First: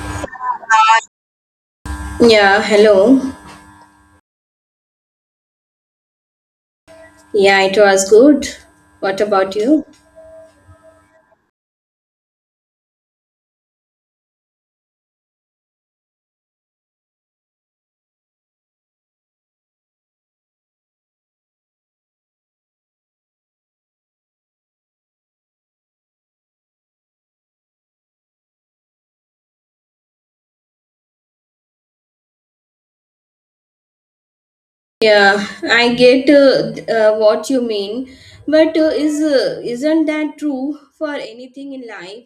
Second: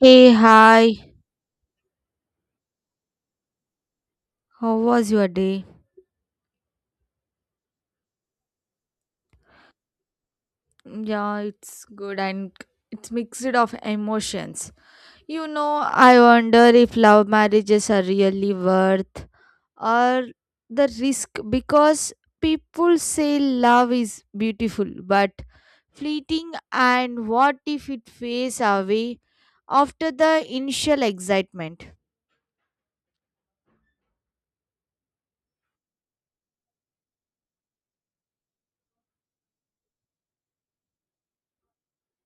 Hey, hi. Yeah, hello. How was your day? Yeah, it was good. What about you? Yeah, it's good and it's mixed of emotions. You know, I wonder if love marriages are really worth or the risk because people say love is beautiful but fleeting, and what if it fades away after the initial excitement? Yeah, I get what you mean, but is isn't that true for anything in life?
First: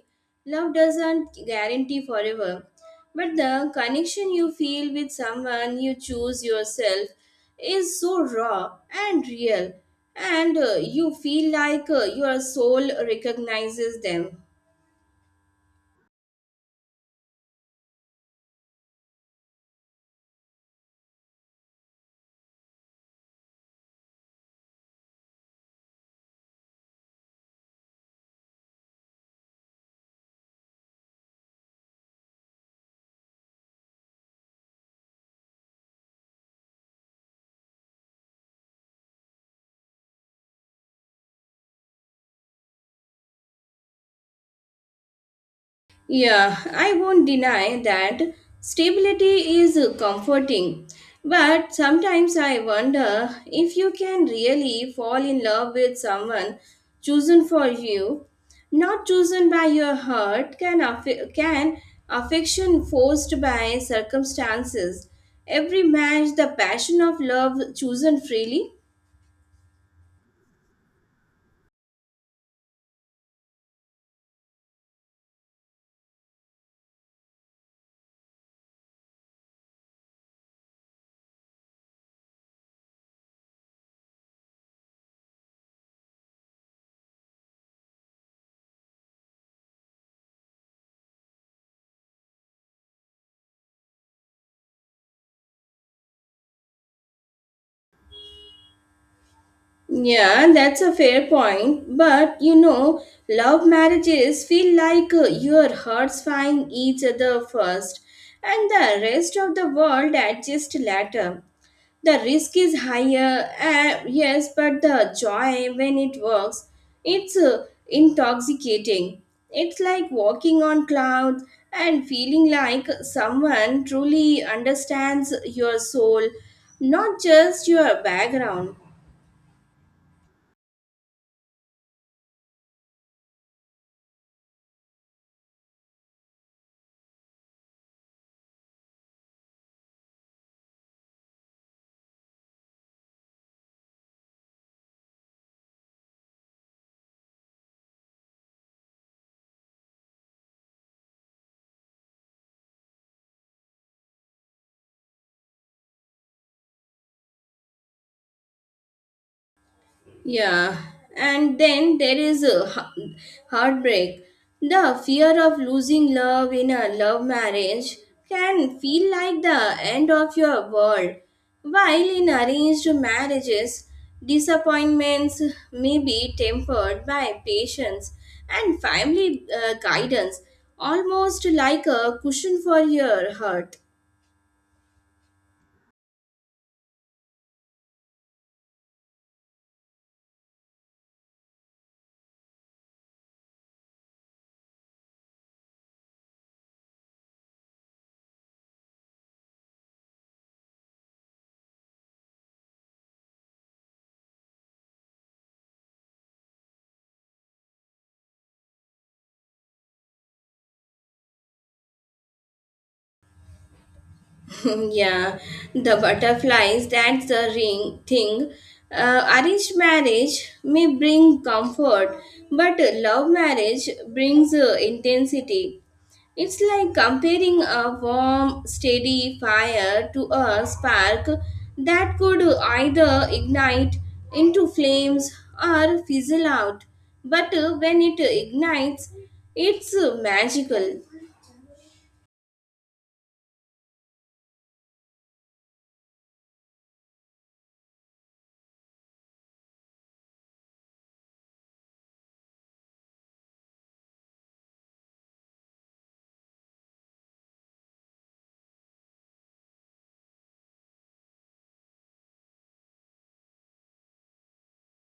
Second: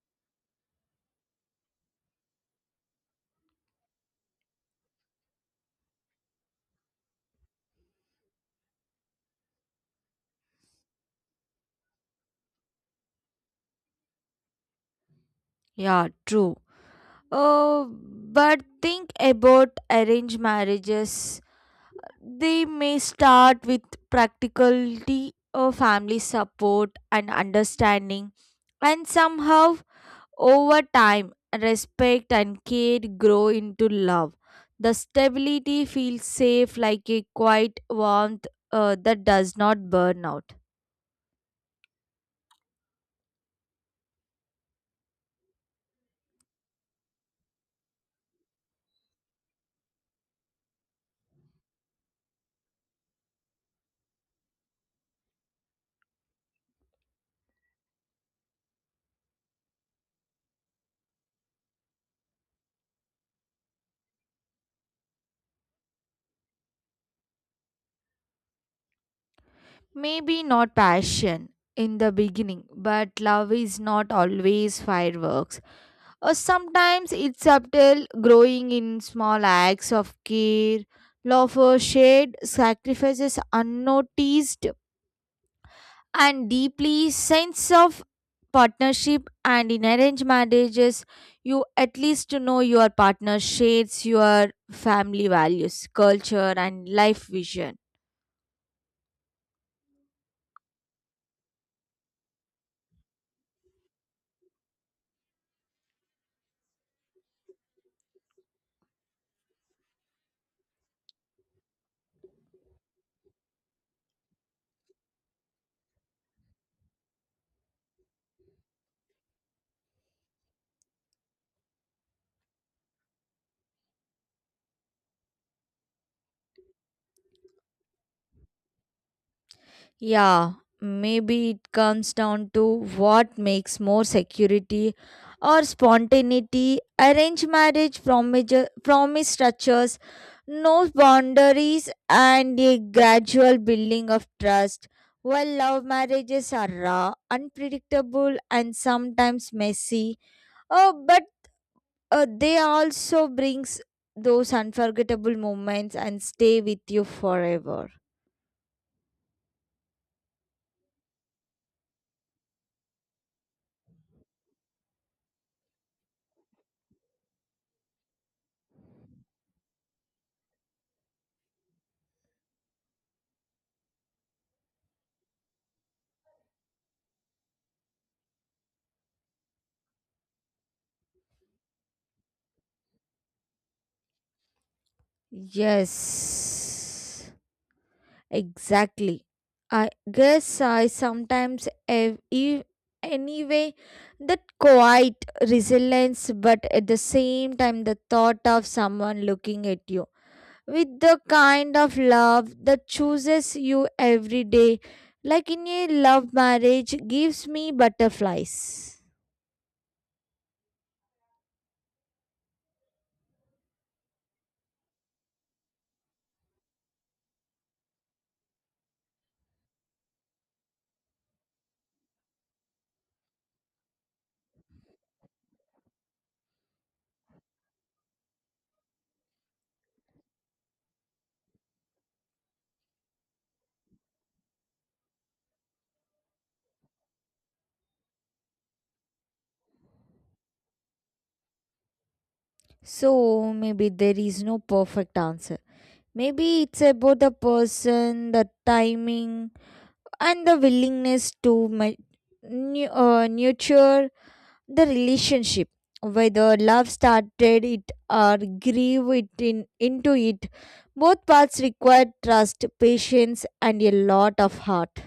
Love doesn't guarantee forever, but the connection you feel with someone you choose yourself is so raw and real, and you feel like your soul recognizes them. Yeah, true. Oh, but think about arranged marriages. They may start with practicality or family support and understanding, and somehow, over time, respect and care grow into love. The stability feels safe, like a quiet warmth that does not burn out. Yeah, I won't deny that stability is comforting. But sometimes I wonder if you can really fall in love with someone chosen for you, not chosen by your heart, can affection forced by circumstances. Every match the passion of love chosen freely? Maybe not passion in the beginning, but love is not always fireworks. Or sometimes it's subtle, growing in small acts of care, laughter, shared sacrifices unnoticed, and deeply sense of partnership. And in arranged marriages, you at least know your partner shares your family values, culture, and life vision. Yeah, that's a fair point. But love marriages feel like your hearts find each other first, and the rest of the world adjusts later. The risk is higher, yes, but the joy when it works, it's intoxicating. It's like walking on clouds and feeling like someone truly understands your soul, not just your background. Yeah, maybe it comes down to what makes more security or spontaneity. Arranged marriage promise structures, no boundaries, and a gradual building of trust. While love marriages are raw, unpredictable, and sometimes messy, oh, but they also brings those unforgettable moments and stay with you forever. Yeah, and then there is a heartbreak. The fear of losing love in a love marriage can feel like the end of your world. While in arranged marriages, disappointments may be tempered by patience and family guidance, almost like a cushion for your heart. Yes. Exactly. I guess I sometimes have anyway that quiet resilience, but at the same time, the thought of someone looking at you with the kind of love that chooses you every day, like in a love marriage, gives me butterflies. Yeah, the butterflies, that's the ring thing. Arranged marriage may bring comfort, but love marriage brings intensity. It's like comparing a warm, steady fire to a spark that could either ignite into flames or fizzle out. But when it ignites, it's magical. So maybe there is no perfect answer. Maybe it's about the person, the timing, and the willingness to ma- nurture the relationship, whether love started it or grieve it into it. Both paths require trust, patience, and a lot of heart.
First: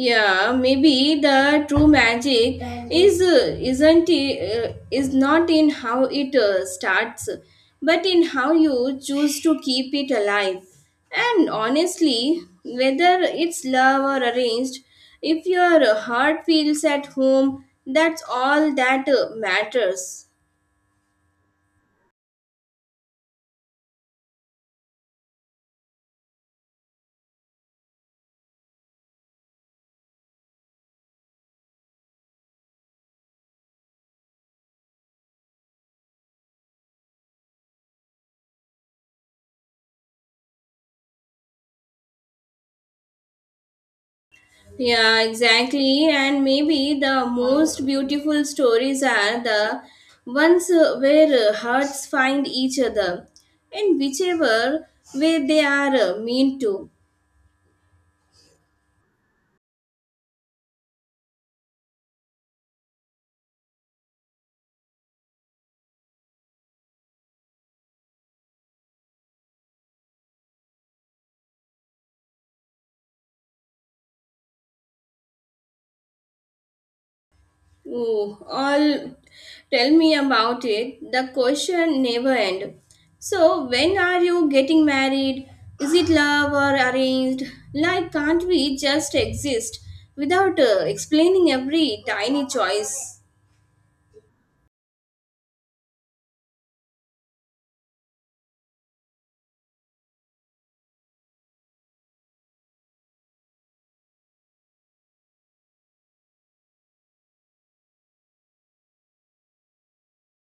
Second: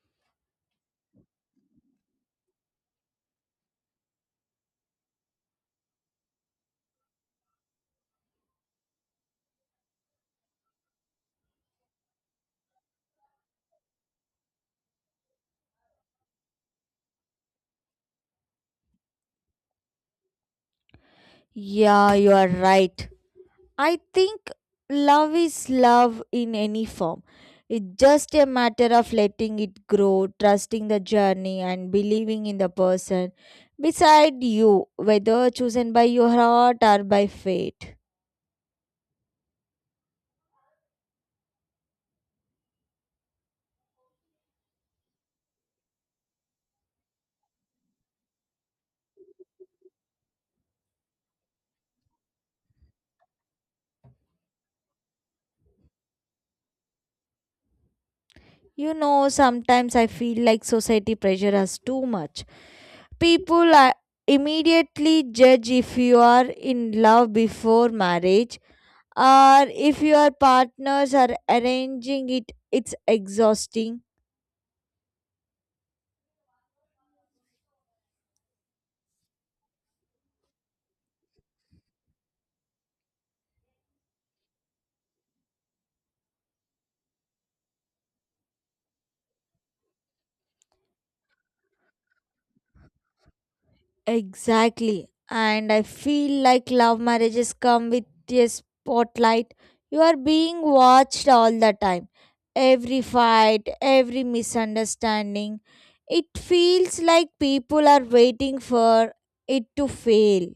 Yeah, maybe the true magic is not in how it starts, but in how you choose to keep it alive. And honestly, whether it's love or arranged, if your heart feels at home, that's all that matters. Yeah, you are right. I think love is love in any form. It's just a matter of letting it grow, trusting the journey, and believing in the person beside you, whether chosen by your heart or by fate. Yeah, exactly. And maybe the most beautiful stories are the ones where hearts find each other in whichever way they are meant to. You know, sometimes I feel like society pressure us too much. People are immediately judge if you are in love before marriage or if your partners are arranging it. It's exhausting. Ooh, all tell me about it. The question never end. So, when are you getting married? Is it love or arranged? Like, can't we just exist without explaining every tiny choice? Exactly. And I feel like love marriages come with a spotlight. You are being watched all the time. Every fight, every misunderstanding. It feels like people are waiting for it to fail.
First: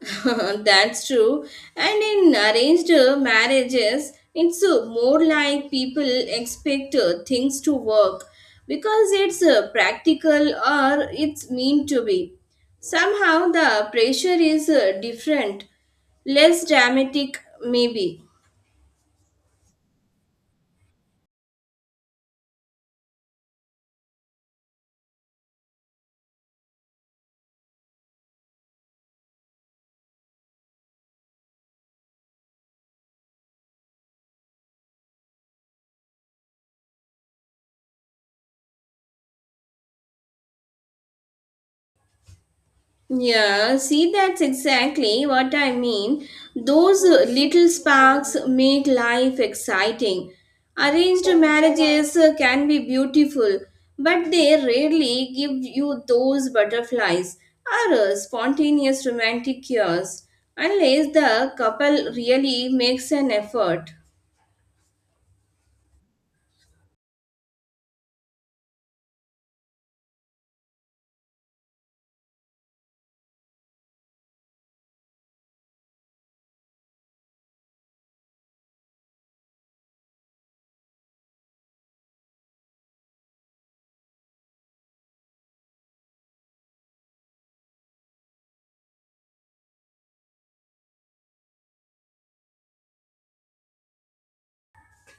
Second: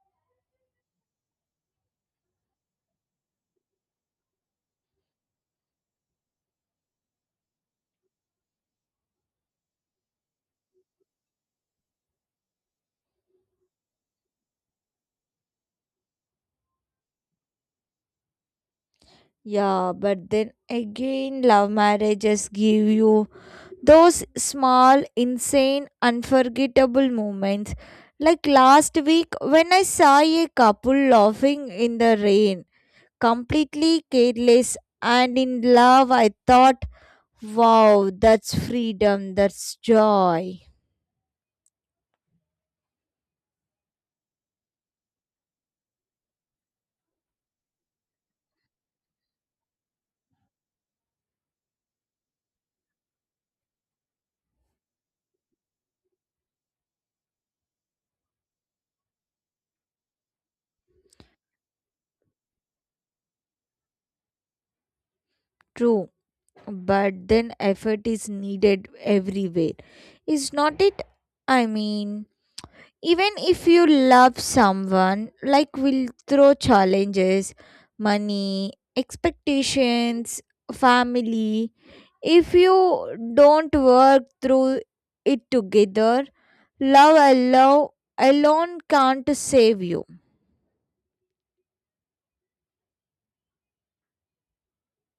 That's true. And in arranged marriages, it's more like people expect things to work because it's practical or it's meant to be. Somehow the pressure is different, less dramatic, maybe. Yeah, but then again, love marriages give you those small, insane, unforgettable moments. Like last week when I saw a couple laughing in the rain, completely careless and in love. I thought, wow, that's freedom, that's joy. Yeah, see, that's exactly what I mean. Those little sparks make life exciting. Arranged marriages can be beautiful, but they rarely give you those butterflies or spontaneous romantic cures unless the couple really makes an effort. True, but then effort is needed everywhere, is not it? I mean, even if you love someone, like, will throw challenges, money, expectations, family. If you don't work through it together, love alone, can't save you.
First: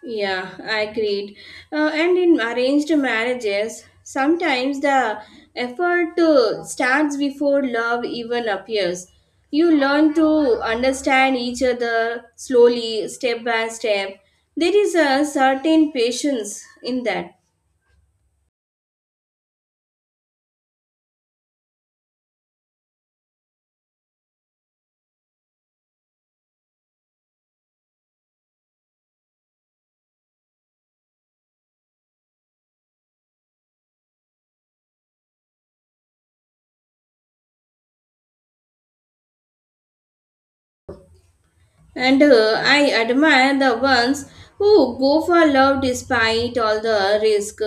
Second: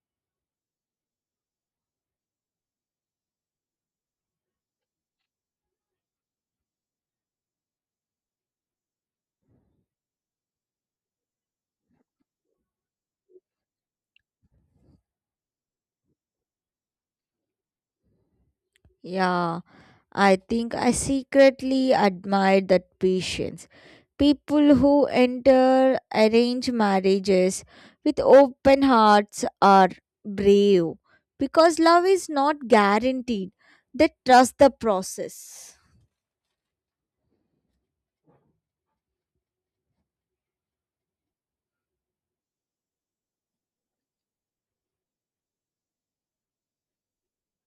Yeah, I agreed. And in arranged marriages, sometimes the effort starts before love even appears. You learn to understand each other slowly, step by step. There is a certain patience in that. Yeah, I think I secretly admire that patience. People who enter arranged marriages with open hearts are brave because love is not guaranteed. They trust the process. And I admire the ones who go for love despite all the risk.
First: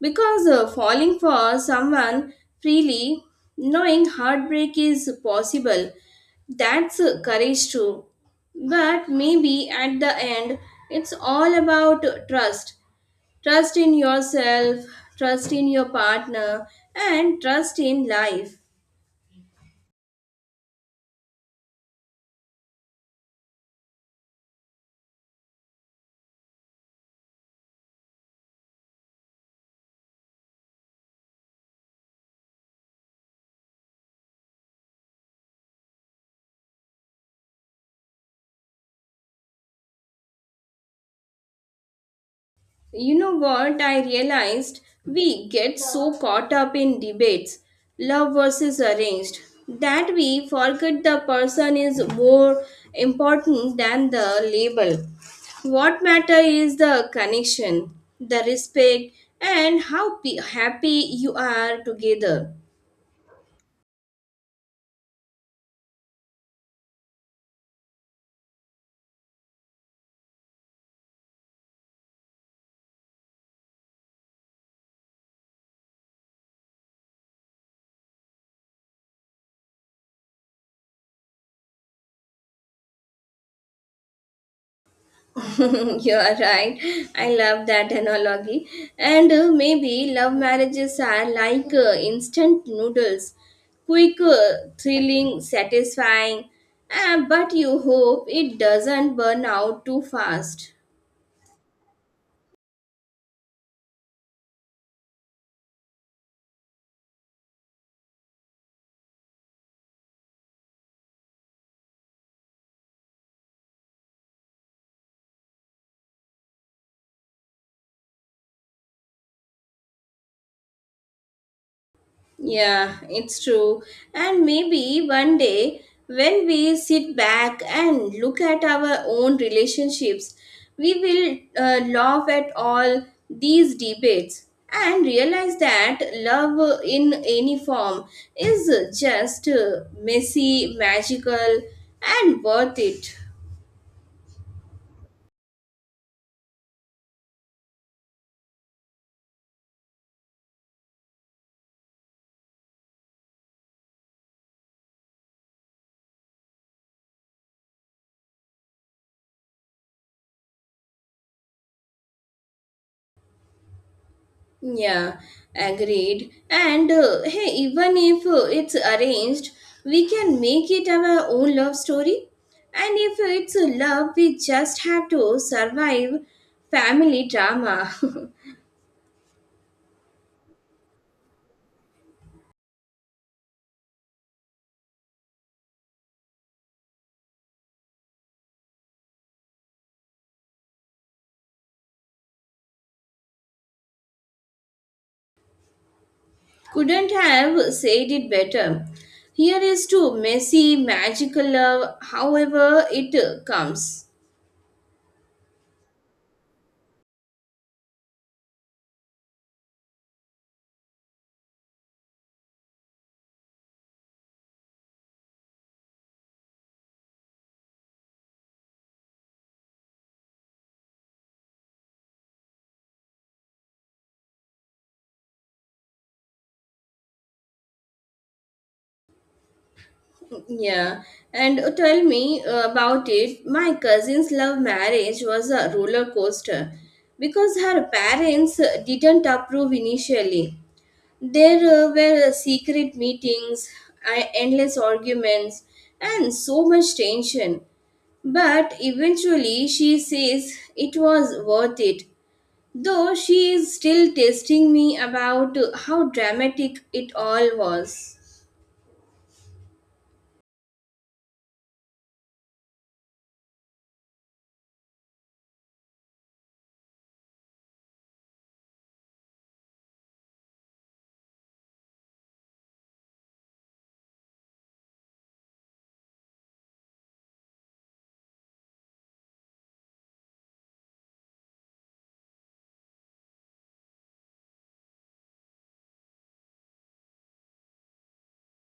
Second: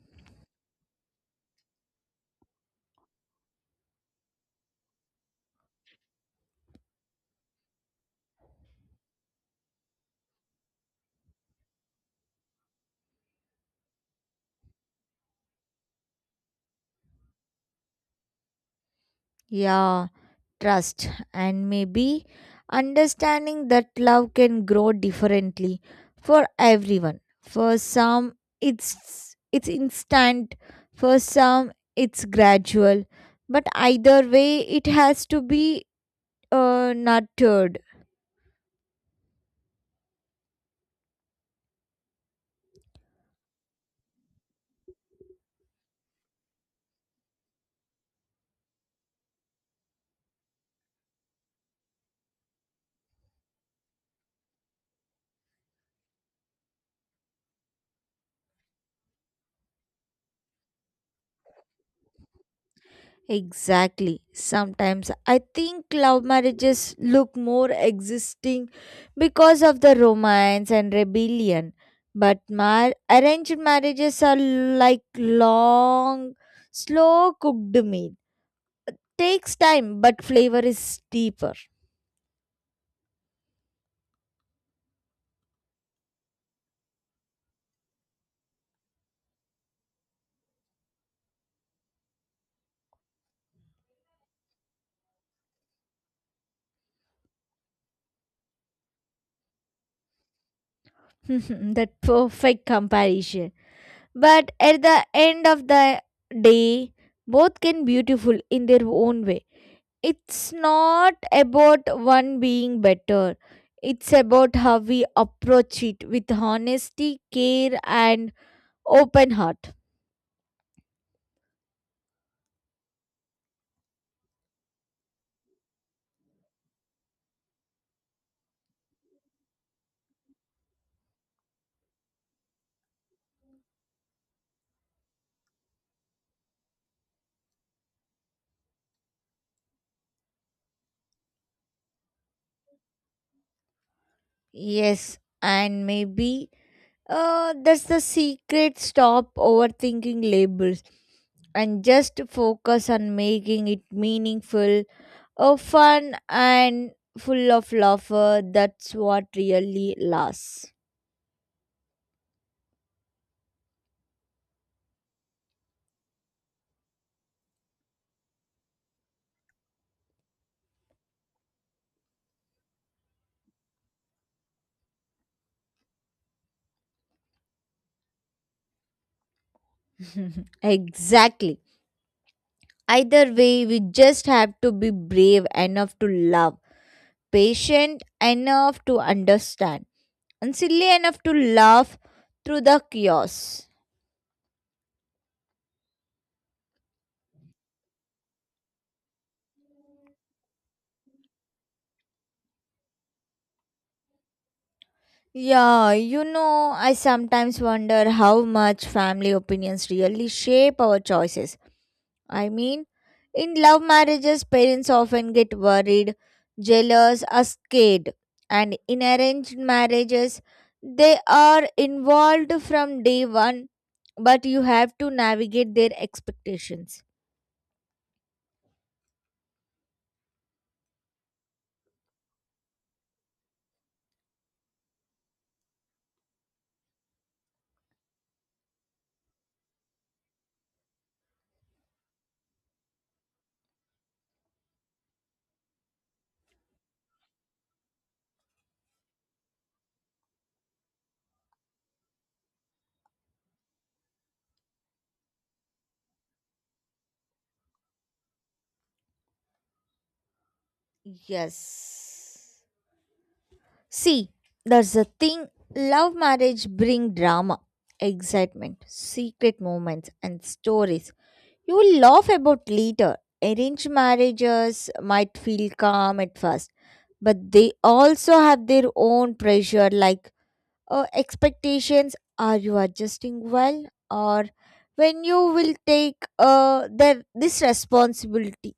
Because falling for someone freely, knowing heartbreak is possible, that's courage too. But maybe at the end, it's all about trust in yourself, trust in your partner, and trust in life. Yeah. Trust, and maybe understanding that love can grow differently for everyone. For some it's instant, for some it's gradual, but either way it has to be nurtured. You know what? I realized we get so caught up in debates, love versus arranged, that we forget the person is more important than the label. What matter is the connection, the respect, and how happy you are together. Exactly. Sometimes I think love marriages look more existing because of the romance and rebellion. But arranged marriages are like long, slow cooked meal. Takes time, but flavor is deeper. You are right. I love that analogy. And maybe love marriages are like instant noodles, quick, thrilling, satisfying, but you hope it doesn't burn out too fast. That perfect comparison. But at the end of the day, both can beautiful in their own way. It's not about one being better. It's about how we approach it with honesty, care, and open heart. Yeah, it's true. And maybe one day, when we sit back and look at our own relationships, we will laugh at all these debates and realize that love in any form is just messy, magical, and worth it. Yes, and maybe that's the secret. Stop overthinking labels and just focus on making it meaningful. Fun and full of laughter. That's what really lasts. Yeah, agreed. And hey, even if it's arranged, we can make it our own love story. And if it's a love, we just have to survive family drama. Exactly. Either way, we just have to be brave enough to love, patient enough to understand, and silly enough to laugh through the chaos. Couldn't have said it better. Here is to messy, magical love, however it comes. Yeah, you know, I sometimes wonder how much family opinions really shape our choices. I mean, in love marriages, parents often get worried, jealous, or scared. And in arranged marriages, they are involved from day one, but you have to navigate their expectations. Yeah, and tell me about it. My cousin's love marriage was a roller coaster because her parents didn't approve initially. There were secret meetings, endless arguments, and so much tension. But eventually, she says it was worth it. Though she is still testing me about how dramatic it all was. Yes. See, there's a thing. Love marriage bring drama, excitement, secret moments and stories. You will laugh about later. Arranged marriages might feel calm at first, but they also have their own pressure, like expectations are you adjusting well, or when you will take this responsibility.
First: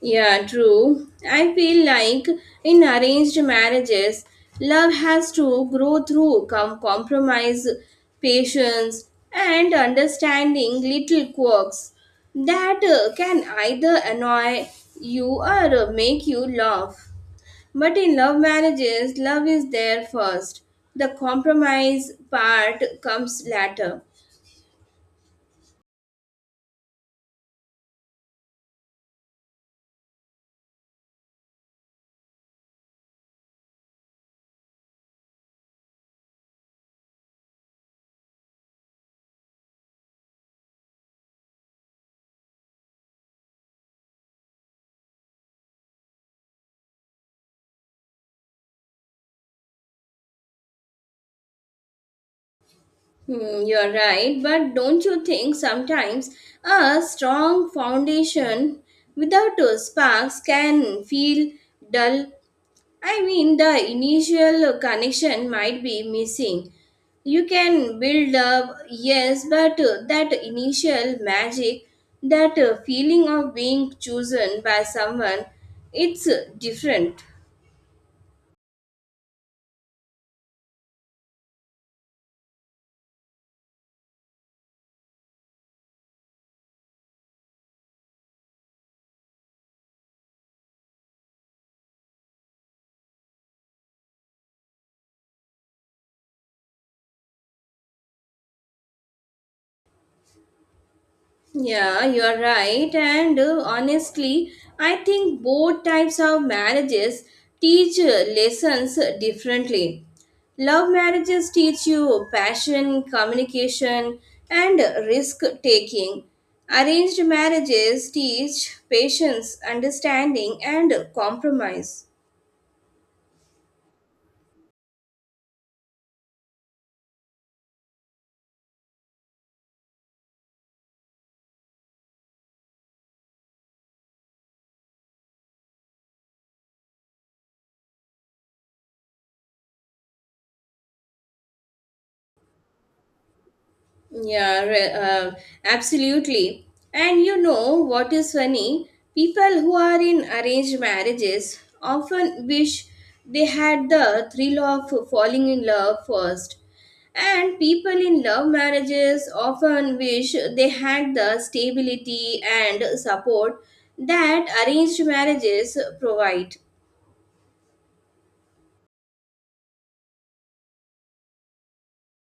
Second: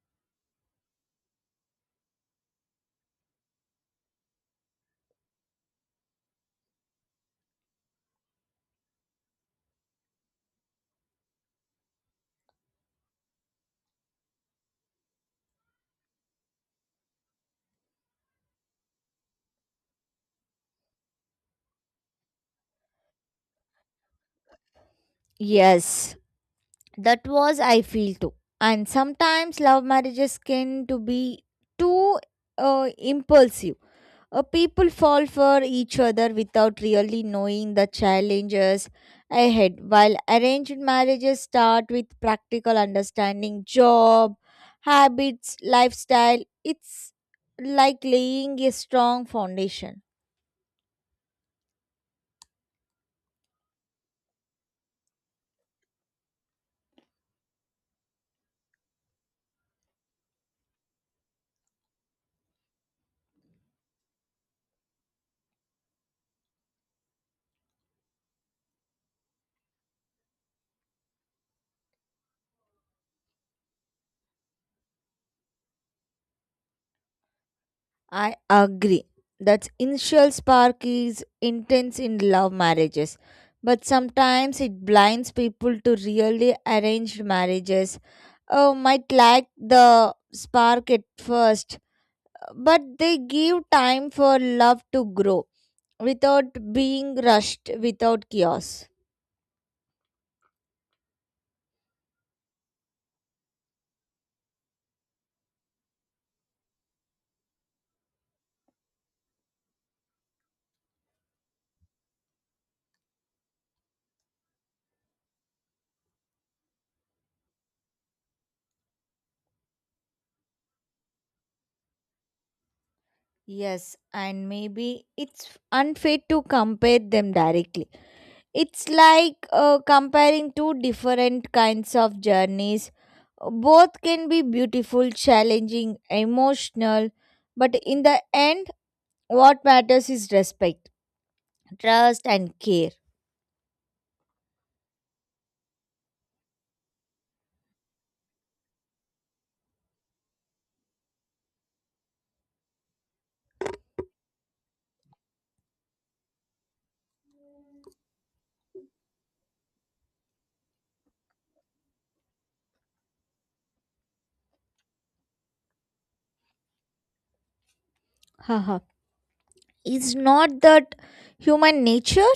Yeah, true. I feel like in arranged marriages, love has to grow through compromise, patience, and understanding little quirks that can either annoy you or make you laugh. But in love marriages, love is there first. The compromise part comes later. Yes, that was I feel too. And sometimes love marriages can to be too impulsive. People fall for each other without really knowing the challenges ahead. While arranged marriages start with practical understanding, job, habits, lifestyle, it's like laying a strong foundation. Hmm, you are right, but don't you think sometimes a strong foundation without sparks can feel dull? I mean, the initial connection might be missing. You can build up, yes, but that initial magic, that feeling of being chosen by someone, it's different. I agree. That initial spark is intense in love marriages, but sometimes it blinds people to really arranged marriages. Oh, might lack the spark at first, but they give time for love to grow without being rushed, without chaos. Yeah, you are right. And honestly, I think both types of marriages teach lessons differently. Love marriages teach you passion, communication, and risk taking. Arranged marriages teach patience, understanding, and compromise. Yes, and maybe it's unfair to compare them directly. It's like comparing two different kinds of journeys. Both can be beautiful, challenging, emotional, but in the end, what matters is respect, trust, and care. Yeah, absolutely. And you know what is funny? People who are in arranged marriages often wish they had the thrill of falling in love first. And people in love marriages often wish they had the stability and support that arranged marriages provide. Haha. Is not that human nature?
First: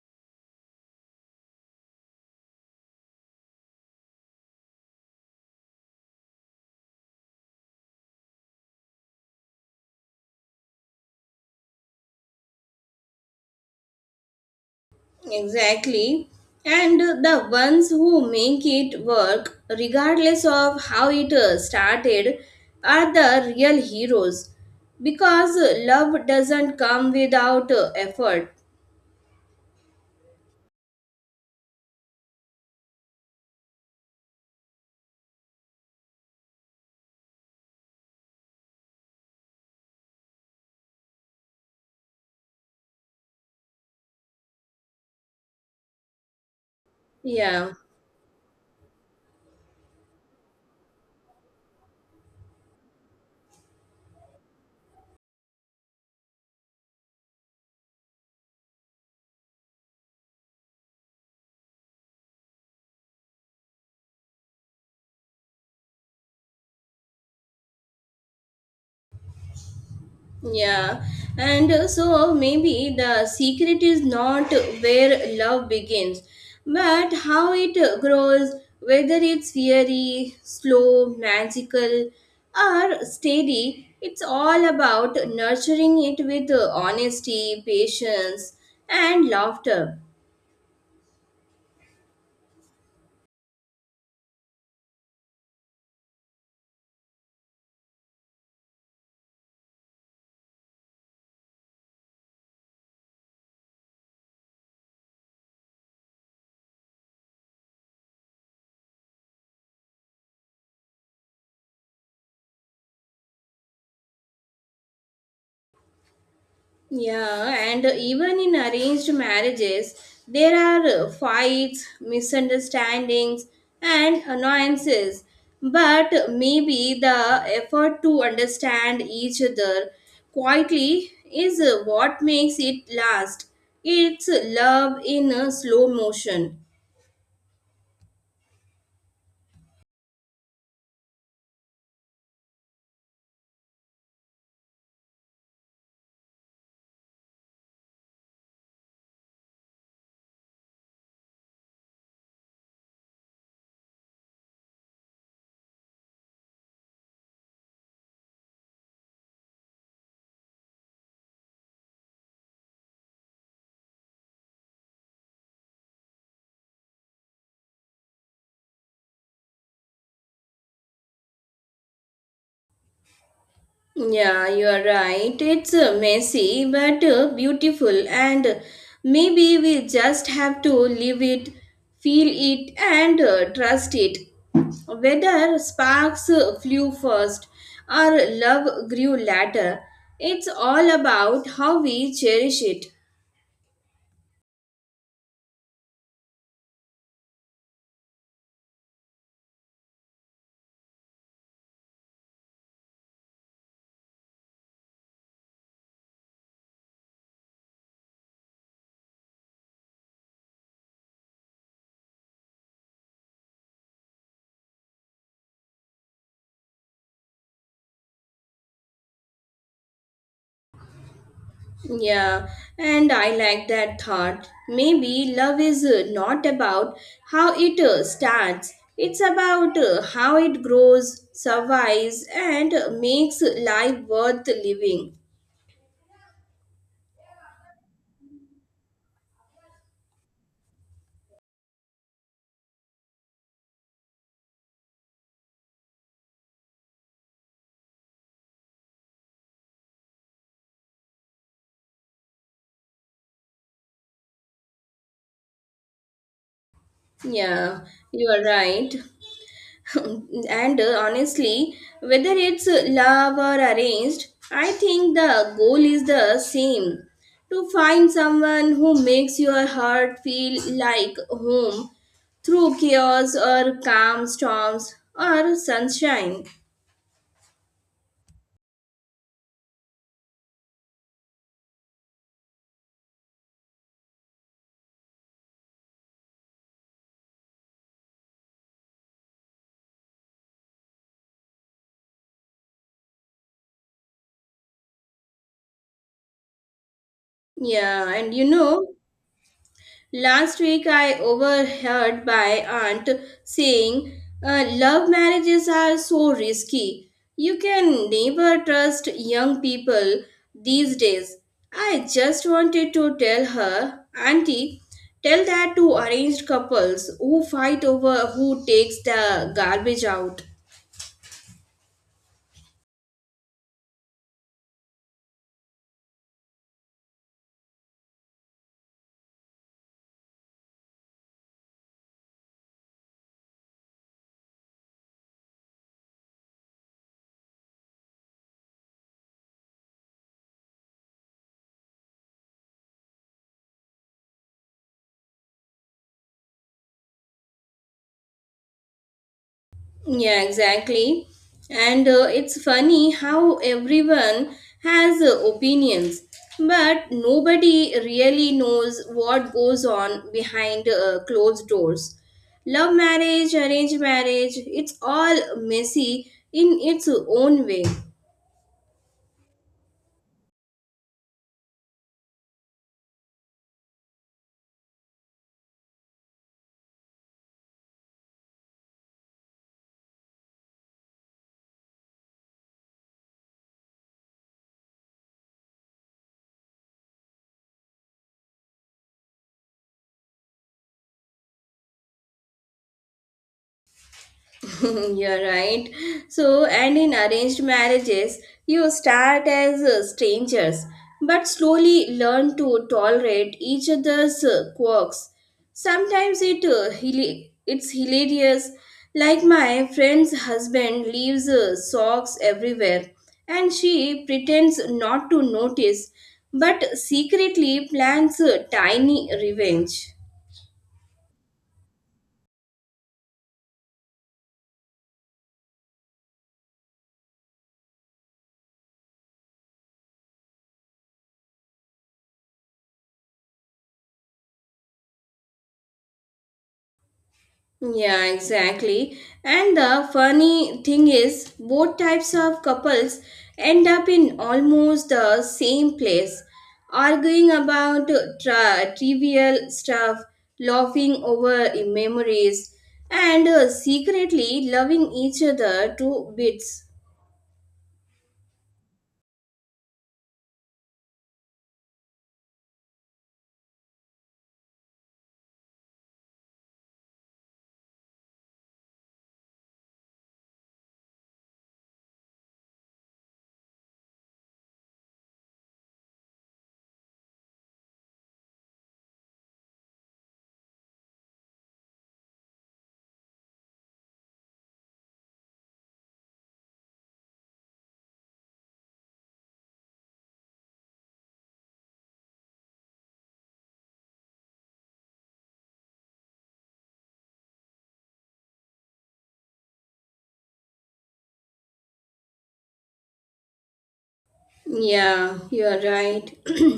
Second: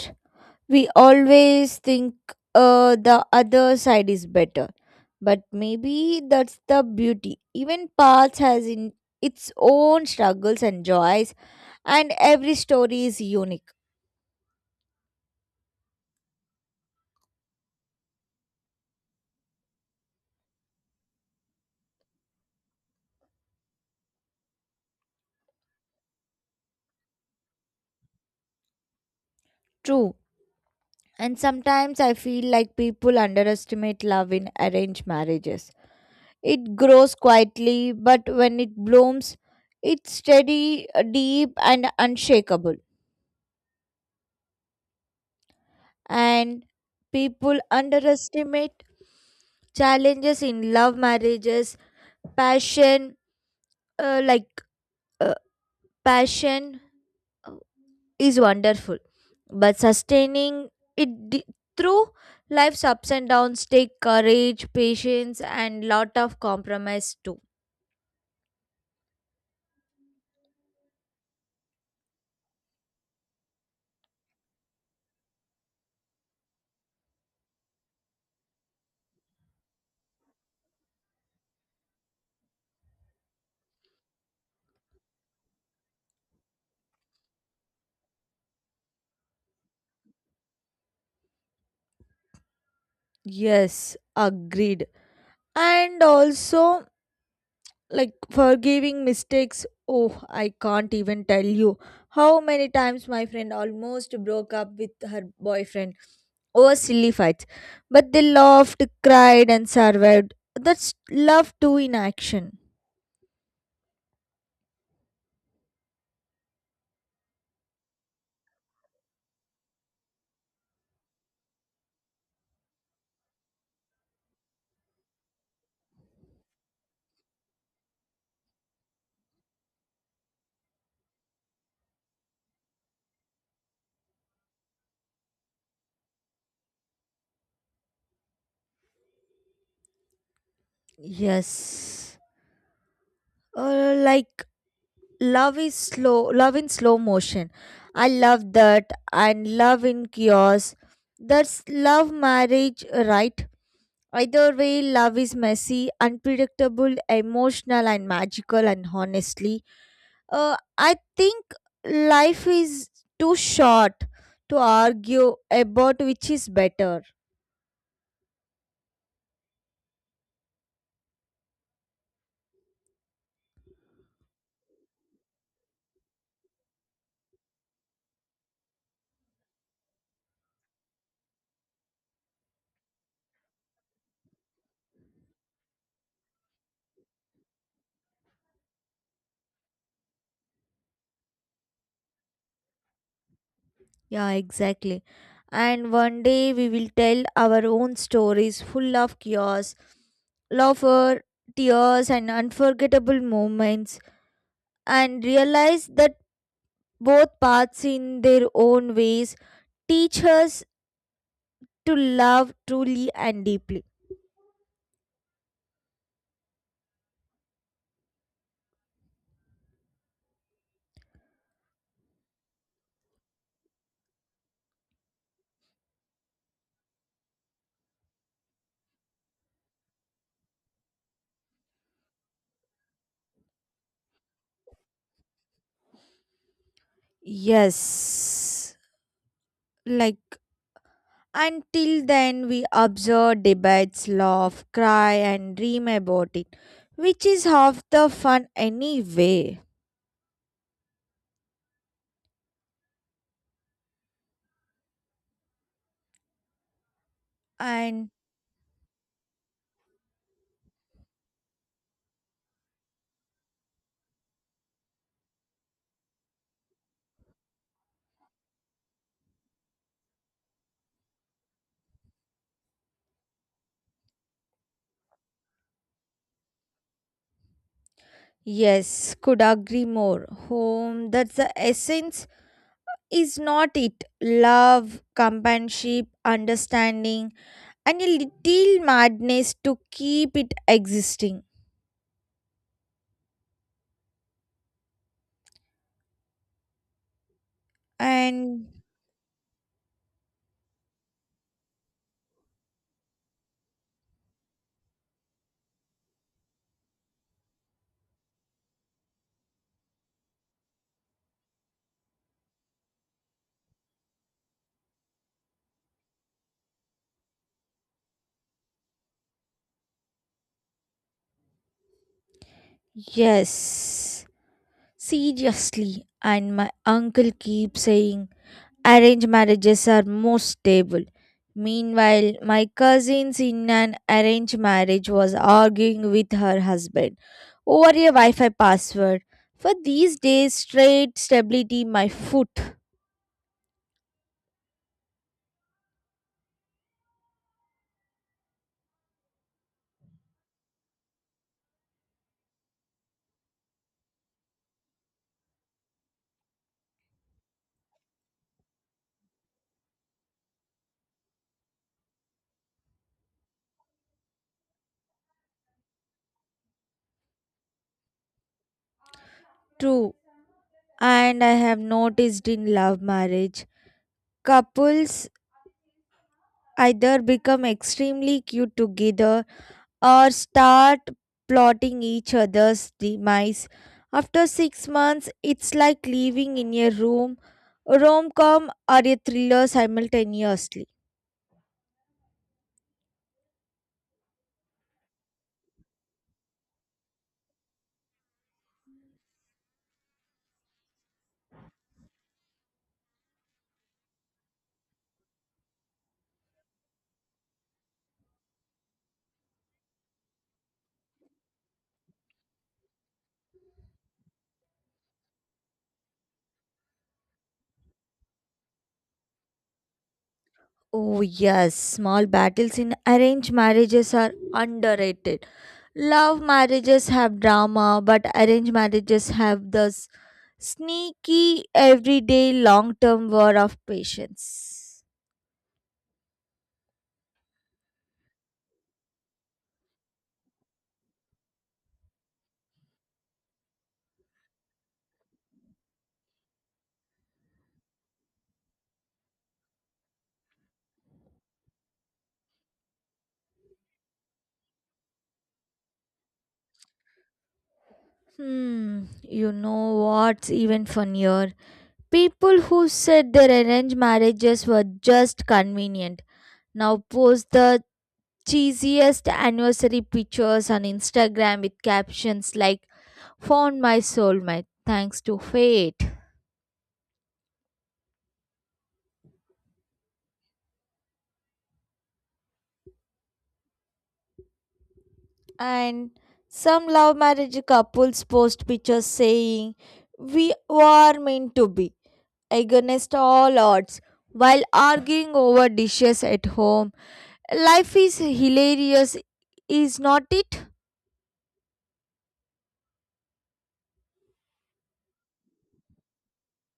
We always think the other side is better, but maybe that's the beauty. Even paths has in its own struggles and joys, and every story is unique. Exactly. And the ones who make it work, regardless of how it started, are the real heroes. Because love doesn't come without effort. True. And sometimes I feel like people underestimate love in arranged marriages. It grows quietly, but when it blooms, it's steady, deep, and unshakable. And people Yeah. underestimate challenges in love marriages. Passion, uh, like uh, passion uh, is wonderful, but sustaining it d- through life's ups and downs take courage, patience, and lot of compromise too. Yeah, and so maybe the secret is not where love begins, but how it grows, whether it's fiery, slow, magical, or steady. It's all about nurturing it with honesty, patience, and laughter. Yes, agreed. And also, like, forgiving mistakes. Oh, I can't even tell you how many times my friend almost broke up with her boyfriend over silly fights, but they laughed, cried, and survived. That's love too, in action. Yeah, and even in arranged marriages, there are fights, misunderstandings, and annoyances. But maybe the effort to understand each other quietly is what makes it last. It's love in a slow motion. Yes, like, love is slow, love in slow motion. I love that. And love in chaos, that's love marriage, right? Either way, love is messy, unpredictable, emotional, and magical. And honestly, I think life is too short to argue about which is better. Yeah, you are right. It's messy but beautiful, and maybe we just have to live it, feel it, and trust it. Whether sparks flew first or love grew later, it's all about how we cherish it. Yeah, exactly. And one day we will tell our own stories full of chaos, laughter, tears, and unforgettable moments, and realize that both paths, in their own ways, teach us to love truly and deeply. Yeah, and I like that thought. Maybe love is not about how it starts, it's about how it grows, survives, and makes life worth living. Yes, like, until then, we observe debates, laugh, cry, and dream about it, which is half the fun anyway. Yeah, And you are right. And honestly, whether it's love or arranged, I think the goal is the same to find someone who makes your heart feel like home through chaos or calm storms or sunshine. yes, could agree more. Home, that's the essence, is not it? Love, companionship, understanding, and a little madness to keep it existing. Yeah, and And last week, I overheard my aunt saying, "Love marriages are so risky. You can never trust young people these days." I just wanted to tell her, "Auntie, tell that to arranged couples who fight over who takes the garbage out." yes. Seriously, and my uncle keeps saying arranged marriages are more stable. Meanwhile, my cousins in an arranged marriage was arguing with her husband over a Wi Fi password. For these days, straight stability, my foot. Yeah, exactly. And it's funny how everyone has opinions, but nobody really knows what goes on behind closed doors. Love marriage, arranged marriage, it's all messy in its own way. True. And I have noticed in love marriage, couples either become extremely cute together or start plotting each other's demise. After 6 months, it's like living in a room, a rom com, or a thriller simultaneously. You're right. So, and in arranged marriages, you start as strangers, but slowly learn to tolerate each other's quirks. Sometimes it's hilarious. Like my friend's husband leaves socks everywhere, and she pretends not to notice, but secretly plans a tiny revenge. Oh, yes, small battles in arranged marriages are underrated. Love marriages have drama, but arranged marriages have this sneaky, everyday, long term war of patience. Yeah, exactly. And the funny thing is, both types of couples end up in almost the same place, arguing about trivial stuff, laughing over memories, and secretly loving each other to bits. Hmm, you know what's even funnier? People who said their arranged marriages were just convenient now post the cheesiest anniversary pictures on Instagram with captions like, found my soulmate thanks to fate. And some love marriage couples post pictures saying we were meant to be against all odds while arguing over dishes at home. Life is hilarious, is not it? Yeah, you are right.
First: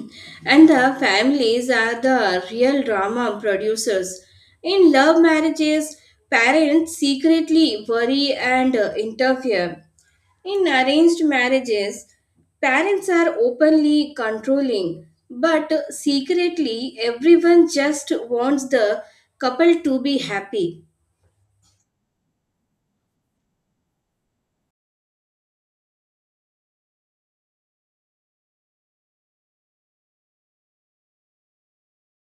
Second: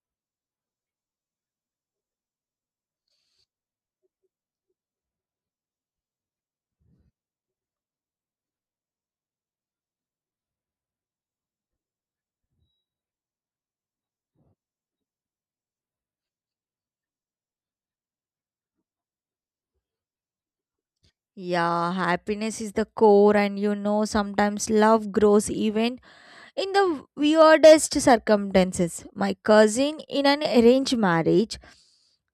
And the families are the real drama producers. In love marriages, parents secretly worry and interfere. In arranged marriages, parents are openly controlling, but secretly, everyone just wants the couple to be happy. Yeah, happiness is the core, and you know, sometimes love grows even in the weirdest circumstances. My cousin, in an arranged marriage,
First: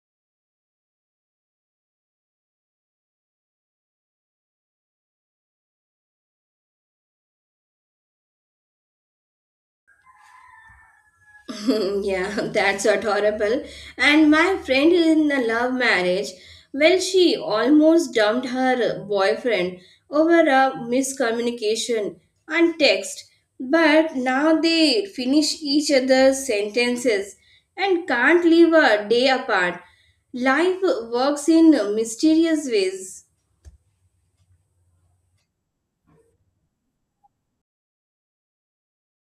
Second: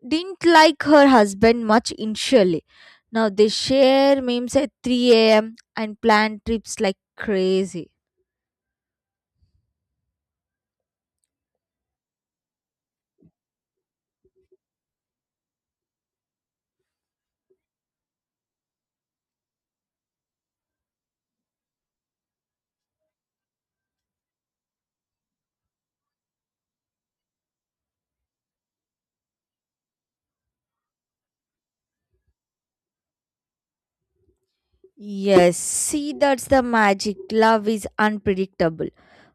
didn't like her husband much initially. Now they share memes at 3 a.m. and plan trips like crazy. Yeah, that's adorable. And my friend in the love marriage, well, she almost dumped her boyfriend over a miscommunication and text. But now they finish each other's sentences and can't live a day apart. Life works in mysterious ways. Yes, see, that's the magic. Love is unpredictable.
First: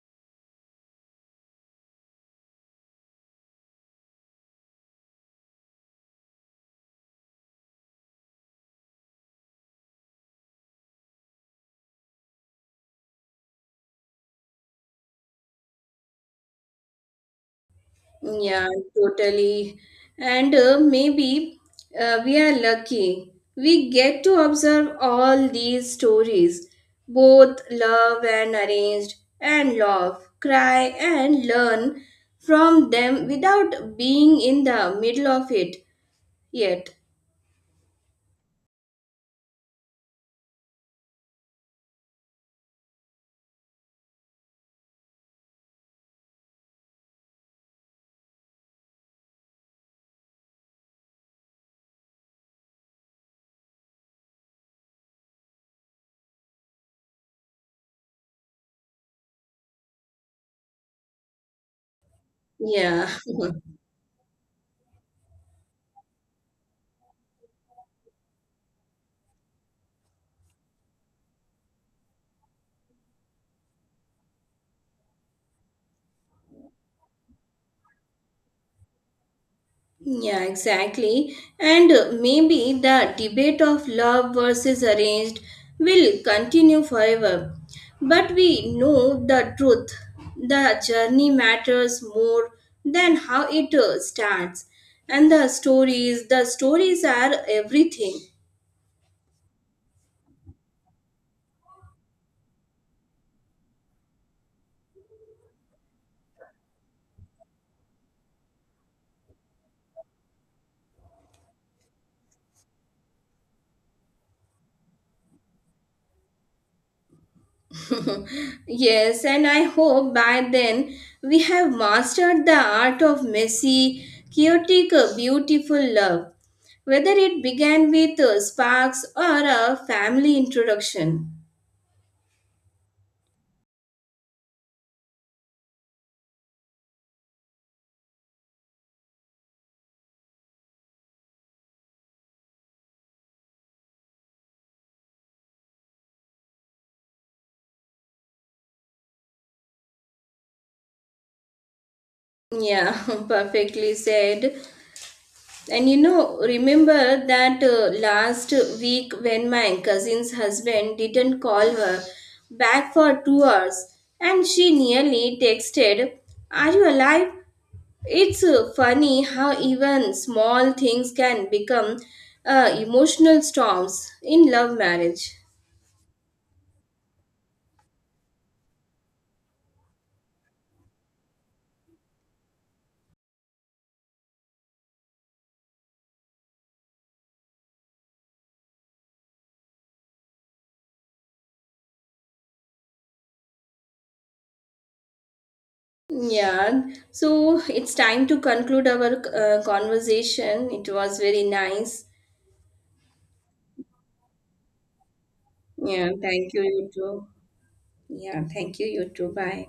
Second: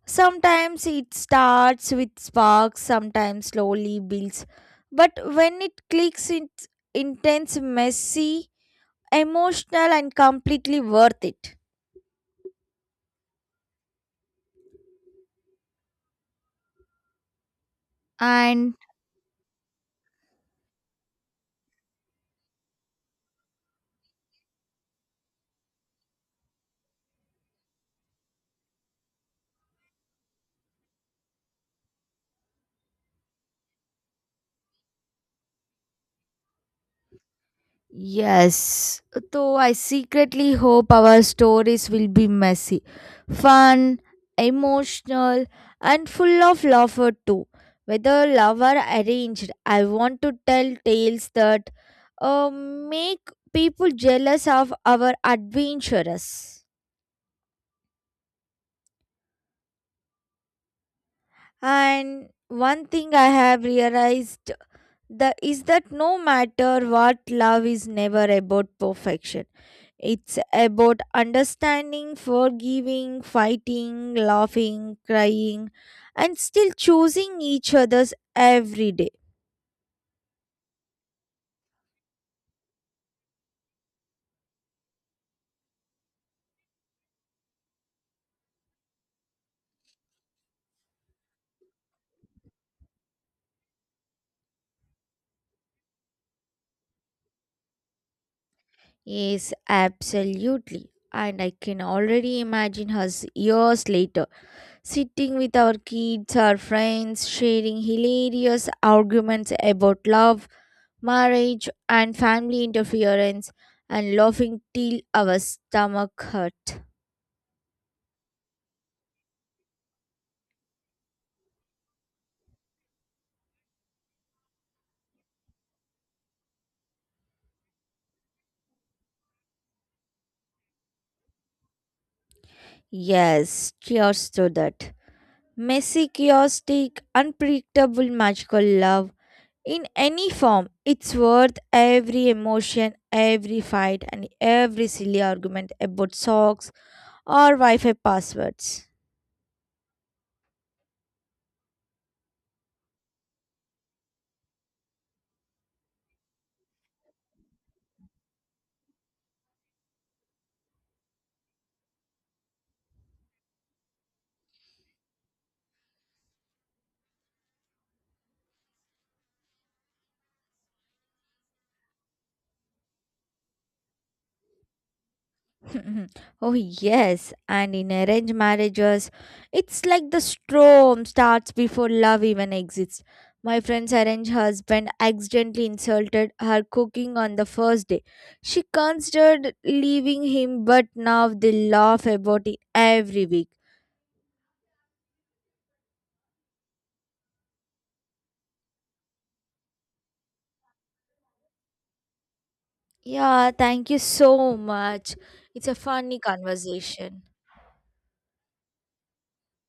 Sometimes it starts with sparks, sometimes slowly builds. But when it clicks, it's intense, messy, emotional, and completely worth it. Yeah, And. totally. And maybe we are lucky. We get to observe all these stories, both love and arranged, and love, cry and learn from them without being in the middle of it yet. Yes, though I secretly hope our stories will be messy, fun, emotional, and full of laughter too. Whether love or arranged, I want to tell tales that make people jealous of our adventurers. And one Yeah. thing I have realized, is that no matter what, love is never about perfection. It's about understanding, forgiving, fighting, laughing, crying, and still choosing each other's every day. Yeah, exactly. And maybe the debate of love versus arranged will continue forever. But we know the truth. The journey matters more than how it starts. And the stories are everything. Yes, absolutely. And I can already imagine us years later, sitting with our kids, our friends, sharing hilarious arguments about love, marriage, and family interference, and laughing till our stomach hurt. Yes, and I hope by then we have mastered the art of messy, chaotic, beautiful love, whether it began with sparks or a family introduction. Yes, cheers to that. Messy, chaotic, unpredictable, magical love. In any form, it's worth every emotion, every fight, and every silly argument about socks or Wi Fi passwords. Yeah, perfectly said. And remember that last week when my cousin's husband didn't call her back for 2 hours and she nearly texted, "Are you alive?" It's funny how even small things can become emotional storms in love marriage. Oh yes, and in arranged marriages, it's like the storm starts before love even exists. My friend's arranged husband accidentally insulted her cooking on the first day. She considered leaving him, but now they laugh about it every week. Yeah, so it's time to conclude our conversation. It was very nice. Yeah, thank you so much. It's a Yeah, funny thank you, you conversation. too. Yeah, thank you, you too. Bye.